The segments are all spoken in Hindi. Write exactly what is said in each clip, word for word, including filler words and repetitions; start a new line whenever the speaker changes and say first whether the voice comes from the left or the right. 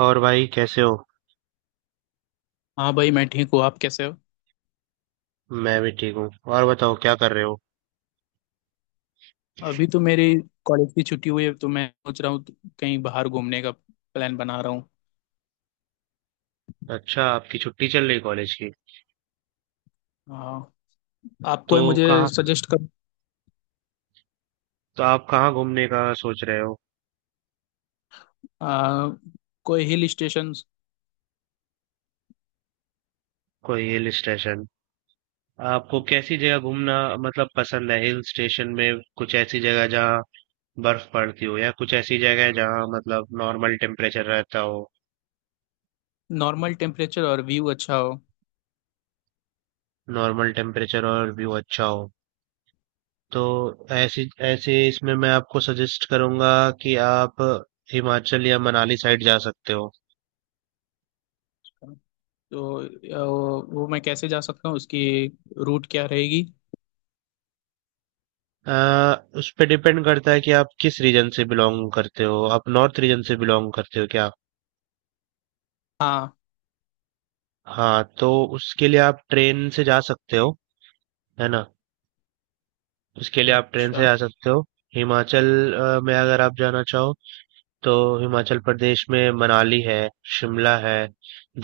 right: और भाई कैसे हो।
left: हाँ भाई मैं ठीक हूँ। आप कैसे हो।
right: मैं भी ठीक हूँ। और बताओ क्या कर रहे हो?
left: अभी तो मेरी कॉलेज की छुट्टी हुई है तो मैं सोच रहा हूँ तो कहीं बाहर घूमने का प्लान बना रहा हूँ।
right: अच्छा, आपकी छुट्टी चल रही कॉलेज की?
left: हाँ। आप
right: तो
left: कोई मुझे
right: कहाँ,
left: सजेस्ट कर
right: तो आप कहाँ घूमने का सोच रहे हो?
left: आ, कोई हिल स्टेशन।
right: कोई हिल स्टेशन। आपको कैसी जगह घूमना मतलब पसंद है, हिल स्टेशन में? कुछ ऐसी जगह जहाँ बर्फ पड़ती हो, या कुछ ऐसी जगह जहाँ मतलब नॉर्मल टेम्परेचर रहता हो?
left: नॉर्मल टेम्परेचर और व्यू अच्छा हो।
right: नॉर्मल टेम्परेचर और व्यू अच्छा हो। तो ऐसी ऐसे इसमें मैं आपको सजेस्ट करूंगा कि आप हिमाचल या मनाली साइड जा सकते हो।
left: तो आ, वो, वो मैं कैसे जा सकता हूँ उसकी रूट क्या रहेगी।
right: अ, उस पे डिपेंड करता है कि आप किस रीजन से बिलोंग करते हो। आप नॉर्थ रीजन से बिलोंग करते हो क्या?
left: हाँ।
right: हाँ, तो उसके लिए आप ट्रेन से जा सकते हो, है ना। उसके लिए आप ट्रेन से
left: अच्छा।
right: जा सकते हो, हिमाचल अ, में अगर आप जाना चाहो तो। हिमाचल प्रदेश में मनाली है, शिमला है,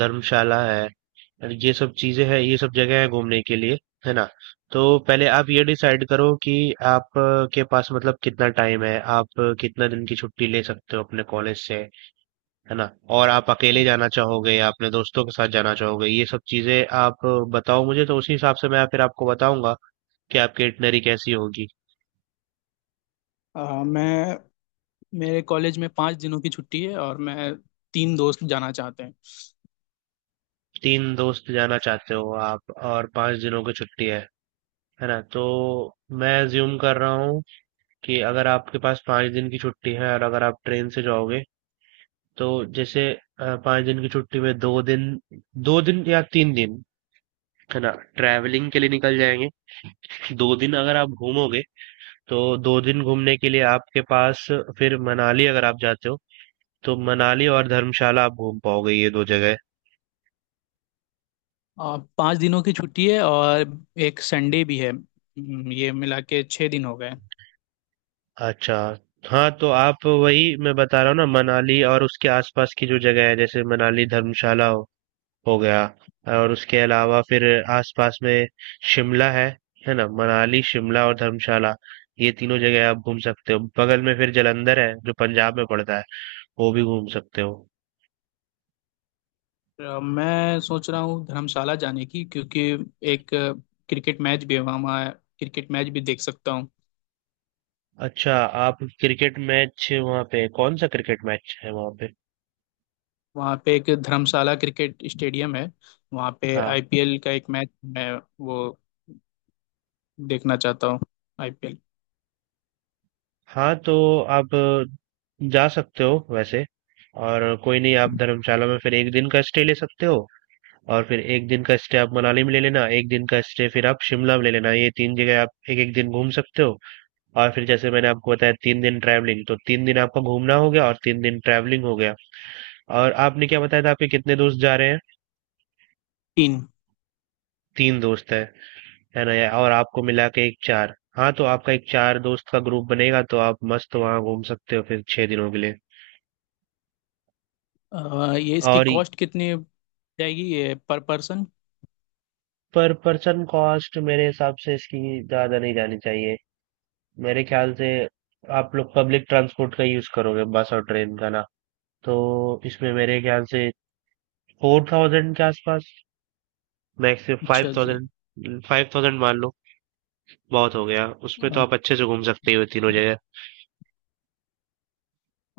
right: धर्मशाला है, और ये सब चीजें हैं, ये सब जगह है घूमने के लिए, है ना। तो पहले आप ये डिसाइड करो कि आप अ, के पास मतलब कितना टाइम है, आप अ, कितना दिन की छुट्टी ले सकते हो अपने कॉलेज से, है ना। और आप अकेले जाना चाहोगे या अपने दोस्तों के साथ जाना चाहोगे, ये सब चीजें आप बताओ मुझे, तो उसी हिसाब से मैं फिर आपको बताऊंगा कि आपकी इटनरी कैसी होगी।
left: आ, मैं मेरे कॉलेज में पाँच दिनों की छुट्टी है और मैं तीन दोस्त जाना चाहते हैं।
right: तीन दोस्त जाना चाहते हो आप, और पांच दिनों की छुट्टी है है ना। तो मैं ज्यूम कर रहा हूँ कि अगर आपके पास पांच दिन की छुट्टी है, और अगर आप ट्रेन से जाओगे, तो जैसे, अ, पांच दिन की छुट्टी में दो दिन, दो दिन या तीन दिन, है ना, ट्रैवलिंग के लिए निकल जाएंगे। दो दिन अगर आप घूमोगे, तो दो दिन घूमने के लिए आपके पास। फिर मनाली अगर आप जाते हो, तो मनाली और धर्मशाला आप घूम पाओगे, ये दो जगह।
left: आ, पाँच दिनों की छुट्टी है और एक संडे भी है। हम्म, ये मिला के छः दिन हो गए।
right: अच्छा, हाँ तो आप, वही मैं बता रहा हूँ ना, मनाली और उसके आसपास की जो जगह है, जैसे मनाली, धर्मशाला हो, हो गया, और उसके अलावा फिर आसपास में शिमला है, है ना? मनाली, शिमला और धर्मशाला, ये तीनों जगह आप घूम सकते हो। बगल में फिर जालंधर है जो पंजाब में पड़ता है, वो भी घूम सकते हो।
left: आ, मैं सोच रहा हूँ धर्मशाला जाने की क्योंकि एक आ, क्रिकेट मैच भी है वहाँ वहाँ क्रिकेट मैच भी देख सकता हूँ।
right: अच्छा, आप क्रिकेट मैच वहाँ पे, कौन सा क्रिकेट मैच है वहाँ पे?
left: वहाँ पे एक धर्मशाला क्रिकेट स्टेडियम है। वहाँ पे
right: हाँ।
left: आई पी एल का एक मैच मैं वो देखना चाहता हूँ। I P L.
right: हाँ तो आप जा सकते हो वैसे, और कोई नहीं, आप धर्मशाला में फिर एक दिन का स्टे ले सकते हो, और फिर एक दिन का स्टे आप मनाली में ले लेना, एक दिन का स्टे फिर आप शिमला में ले लेना। ये तीन जगह आप एक एक दिन घूम सकते हो। और फिर जैसे मैंने आपको बताया, तीन दिन ट्रैवलिंग, तो तीन दिन आपका घूमना हो गया और तीन दिन ट्रैवलिंग हो गया। और आपने क्या बताया था, आपके कितने दोस्त जा रहे हैं?
left: तीन।
right: तीन दोस्त है है ना यार, और आपको मिला के एक चार, हाँ तो आपका एक चार दोस्त का ग्रुप बनेगा, तो आप मस्त वहाँ घूम सकते हो फिर छह दिनों के लिए।
left: आ, ये इसकी
right: और ये-
left: कॉस्ट कितनी जाएगी ये per person.
right: Per person cost मेरे हिसाब से इसकी ज्यादा नहीं जानी चाहिए। मेरे ख्याल से आप लोग पब्लिक ट्रांसपोर्ट का यूज करोगे, बस और ट्रेन का ना। तो इसमें मेरे ख्याल से फोर थाउजेंड के आसपास, मैक्स फाइव
left: अच्छा जी।
right: थाउजेंड फाइव थाउजेंड मान लो, बहुत हो गया उसमें, तो आप अच्छे से घूम सकते हो तीनों जगह।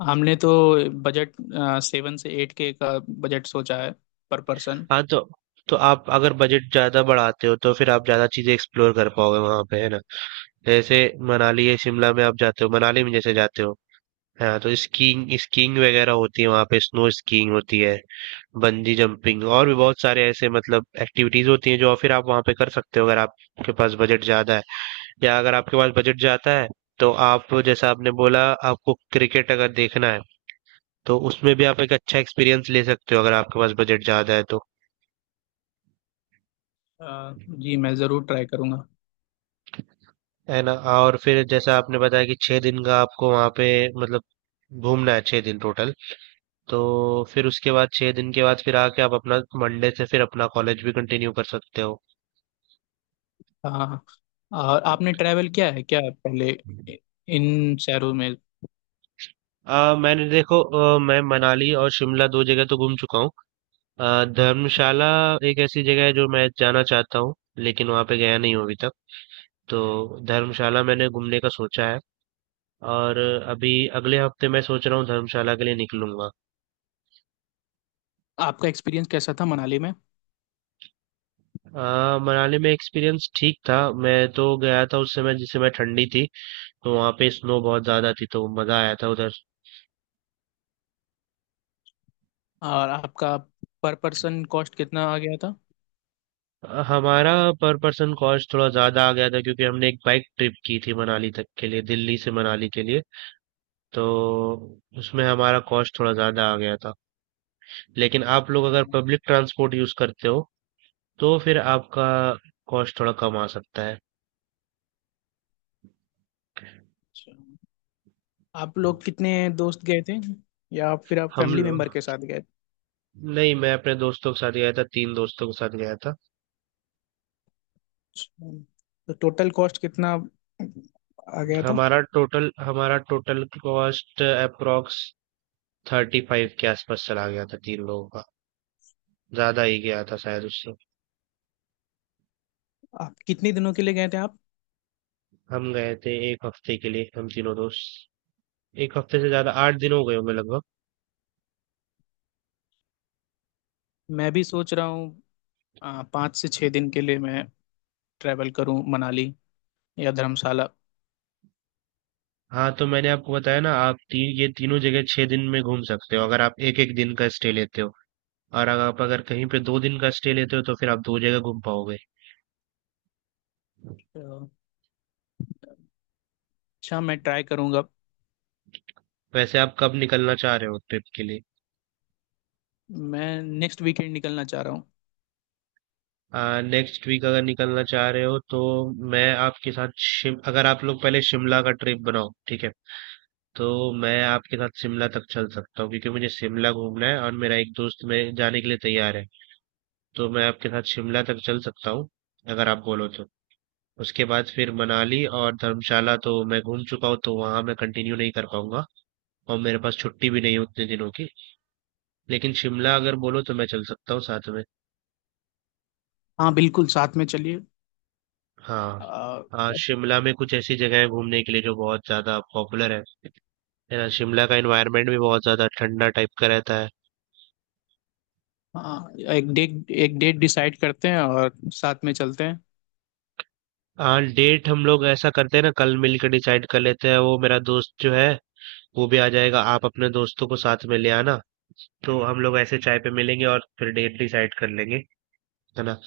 left: हमने तो बजट सेवन से एट के का बजट सोचा है पर पर्सन।
right: हाँ तो तो आप अगर बजट ज़्यादा बढ़ाते हो, तो फिर आप ज़्यादा चीज़ें एक्सप्लोर कर पाओगे वहाँ पे, है ना। जैसे मनाली या शिमला में आप जाते हो, मनाली में जैसे जाते हो, हाँ तो स्कीइंग स्कीइंग वगैरह होती है वहाँ पे, स्नो स्कीइंग होती है, बंजी जंपिंग, और भी बहुत सारे ऐसे मतलब एक्टिविटीज होती हैं जो फिर आप वहाँ पे कर सकते हो अगर आपके पास बजट ज़्यादा है। या अगर आपके पास बजट ज़्यादा है, तो आप, जैसा आपने बोला, आपको क्रिकेट अगर देखना है, तो उसमें भी आप एक अच्छा एक्सपीरियंस ले सकते हो अगर आपके पास बजट ज़्यादा है तो।
left: जी मैं ज़रूर ट्राई करूँगा।
right: है ना। और फिर जैसा आपने बताया कि छह दिन का आपको वहां पे मतलब घूमना है, छह दिन टोटल, तो फिर उसके बाद छह दिन के बाद फिर आके आप अपना मंडे से फिर अपना कॉलेज भी कंटिन्यू कर सकते हो।
left: हाँ। और आपने ट्रैवल किया है क्या पहले इन शहरों में।
right: आ, मैंने देखो, अ, मैं मनाली और शिमला दो जगह तो घूम चुका हूँ। अ, धर्मशाला एक ऐसी जगह है जो मैं जाना चाहता हूँ, लेकिन वहां पे गया नहीं हूँ अभी तक। तो धर्मशाला मैंने घूमने का सोचा है, और अभी अगले हफ्ते मैं सोच रहा हूँ धर्मशाला के लिए निकलूंगा।
left: आपका एक्सपीरियंस कैसा था मनाली में।
right: आ, मनाली में एक्सपीरियंस ठीक था। मैं तो गया था उस समय जिस समय ठंडी थी, तो वहाँ पे स्नो बहुत ज्यादा थी, तो मजा आया था उधर।
left: और आपका पर पर्सन कॉस्ट कितना आ गया था।
right: अ, हमारा पर पर्सन कॉस्ट थोड़ा ज्यादा आ गया था क्योंकि हमने एक बाइक ट्रिप की थी मनाली तक के लिए, दिल्ली से मनाली के लिए। तो उसमें हमारा कॉस्ट थोड़ा ज्यादा आ गया था। लेकिन आप लोग अगर पब्लिक ट्रांसपोर्ट यूज करते हो, तो फिर आपका कॉस्ट थोड़ा कम आ सकता है।
left: अच्छा। आप लोग कितने दोस्त गए थे या फिर आप
right: हम
left: फैमिली
right: लोग,
left: मेंबर के साथ गए।
right: नहीं, मैं अपने दोस्तों के साथ गया था, तीन दोस्तों के साथ गया था।
left: तो टोटल कॉस्ट कितना आ गया था।
right: हमारा टोटल हमारा total cost approx thirty five के आसपास चला गया था तीन लोगों का, ज्यादा ही गया था शायद उससे।
left: आप कितने दिनों के लिए गए थे आप।
right: हम गए थे एक हफ्ते के लिए, हम तीनों दोस्त। एक हफ्ते से ज्यादा, आठ दिन हो गए होंगे लगभग।
left: मैं भी सोच रहा हूँ आ, पाँच से छः दिन के लिए मैं ट्रैवल करूँ मनाली या धर्मशाला।
right: हाँ तो मैंने आपको बताया ना, आप तीन, ये तीनों जगह छह दिन में घूम सकते हो अगर आप एक एक दिन का स्टे लेते हो। और अगर आप, अगर कहीं पे दो दिन का स्टे लेते हो, तो फिर आप दो जगह घूम पाओगे।
left: तो अच्छा। मैं ट्राई करूँगा।
right: वैसे आप कब निकलना चाह रहे हो ट्रिप के लिए?
left: मैं नेक्स्ट वीकेंड निकलना चाह रहा हूँ।
right: नेक्स्ट वीक अगर निकलना चाह रहे हो तो, मैं आपके साथ शिम अगर आप लोग पहले शिमला का ट्रिप बनाओ, ठीक है, तो मैं आपके साथ शिमला तक चल सकता हूँ क्योंकि मुझे शिमला घूमना है, और मेरा एक दोस्त मेरे जाने के लिए तैयार है, तो मैं आपके साथ शिमला तक चल सकता हूँ अगर आप बोलो तो। उसके बाद फिर मनाली और धर्मशाला तो मैं घूम चुका हूँ, तो वहां मैं कंटिन्यू नहीं कर पाऊंगा, और मेरे पास छुट्टी भी नहीं है उतने दिनों की। लेकिन शिमला अगर बोलो तो मैं चल सकता हूँ साथ में।
left: हाँ बिल्कुल साथ में चलिए।
right: हाँ।
left: आ,
right: हाँ, शिमला में कुछ ऐसी जगह है घूमने के लिए जो बहुत ज्यादा पॉपुलर है है ना। शिमला का एनवायरनमेंट भी बहुत ज्यादा ठंडा टाइप का रहता है।
left: हाँ एक डेट एक डेट डिसाइड करते हैं और साथ में चलते
right: हाँ, डेट हम लोग ऐसा करते हैं ना, कल मिलकर डिसाइड कर लेते हैं। वो मेरा दोस्त जो है, वो भी आ जाएगा। आप अपने दोस्तों को साथ में ले आना, तो हम लोग ऐसे चाय पे मिलेंगे और फिर डेट डिसाइड कर लेंगे, है ना।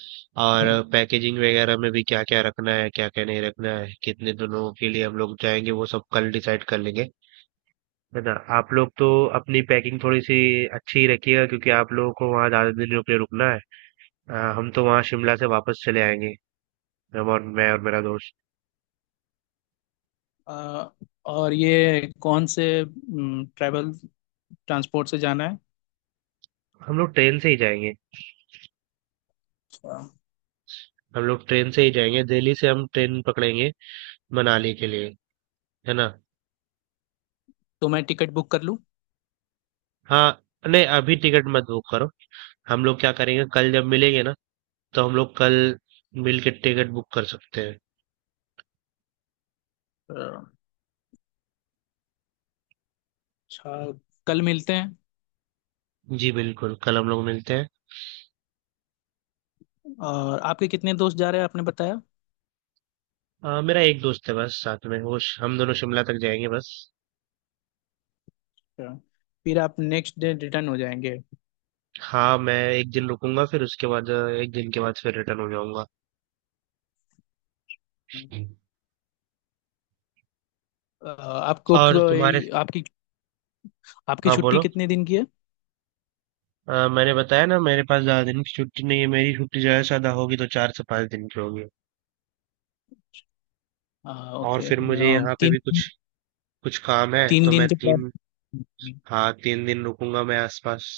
right: और
left: हैं।
right: पैकेजिंग वगैरह में भी क्या क्या रखना है, क्या क्या नहीं रखना है, कितने दिनों के लिए हम लोग जाएंगे, वो सब कल डिसाइड कर लेंगे, है ना। आप लोग तो अपनी पैकिंग थोड़ी सी अच्छी ही रखिएगा क्योंकि आप लोगों को वहाँ ज़्यादा दिन रुक रुकना है। अ, हम तो वहाँ शिमला से वापस चले आएंगे, हम और, मैं और मेरा दोस्त।
left: अ, और ये कौन से ट्रैवल ट्रांसपोर्ट से जाना है।
right: हम लोग ट्रेन से ही जाएंगे।
left: अ,
right: हम लोग ट्रेन से ही जाएंगे, दिल्ली से हम ट्रेन पकड़ेंगे मनाली के लिए, है ना।
left: तो मैं टिकट बुक कर लूँ।
right: हाँ, नहीं अभी टिकट मत बुक करो। हम लोग क्या करेंगे, कल जब मिलेंगे ना, तो हम लोग कल मिल के टिकट बुक कर सकते हैं।
left: अ, अच्छा। कल मिलते हैं।
right: जी बिल्कुल, कल हम लोग मिलते हैं।
left: और आपके कितने दोस्त जा रहे हैं आपने बताया।
right: अ, मेरा एक दोस्त है बस साथ में, वो श- हम दोनों शिमला तक जाएंगे बस।
left: अ, फिर आप नेक्स्ट डे रिटर्न हो जाएंगे।
right: हाँ, मैं एक दिन रुकूंगा, फिर उसके बाद अ, एक दिन के बाद फिर रिटर्न हो जाऊंगा।
left: अ, आपको
right: और
left: कोई
right: तुम्हारे,
left: आपकी आपकी
right: हाँ
left: छुट्टी
right: बोलो।
left: कितने दिन की है।
right: अ, मैंने बताया ना मेरे पास ज्यादा दिन की छुट्टी नहीं है, मेरी छुट्टी ज्यादा से ज्यादा होगी तो चार से पांच दिन की होगी।
left: अ,
right: और
left: ओके।
right: फिर मुझे
left: अ,
right: यहाँ पे
left: तीन।
right: भी कुछ कुछ काम है
left: तीन
right: तो
left: दिन
right: मैं
left: के बाद।
right: तीन, हाँ तीन दिन रुकूंगा मैं आसपास।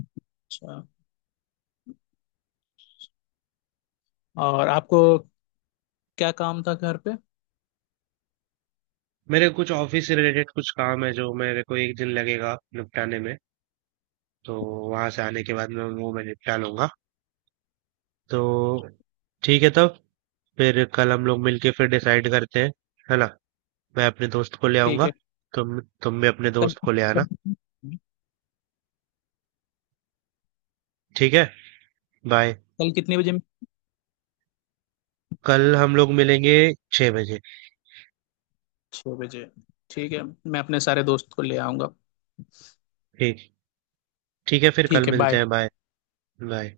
left: अच्छा। और आपको क्या काम था घर पे।
right: मेरे कुछ ऑफिस से रिलेटेड कुछ काम है जो मेरे को एक दिन लगेगा निपटाने में, तो वहां से आने के बाद मैं वो मैं निपटा लूंगा। तो ठीक है तब, फिर कल हम लोग मिलके फिर डिसाइड करते हैं, है ना। मैं अपने दोस्त को ले
left: ठीक
right: आऊंगा,
left: है।
right: तुम तुम भी अपने
left: कल
right: दोस्त को ले आना।
left: कल
right: ठीक है, बाय।
left: कल कितने बजे।
right: कल हम लोग मिलेंगे छह बजे।
left: छः बजे। ठीक है। मैं अपने सारे दोस्त को ले आऊँगा।
right: ठीक, ठीक है, फिर कल
left: ठीक है।
right: मिलते
left: बाय।
right: हैं। बाय। बाय।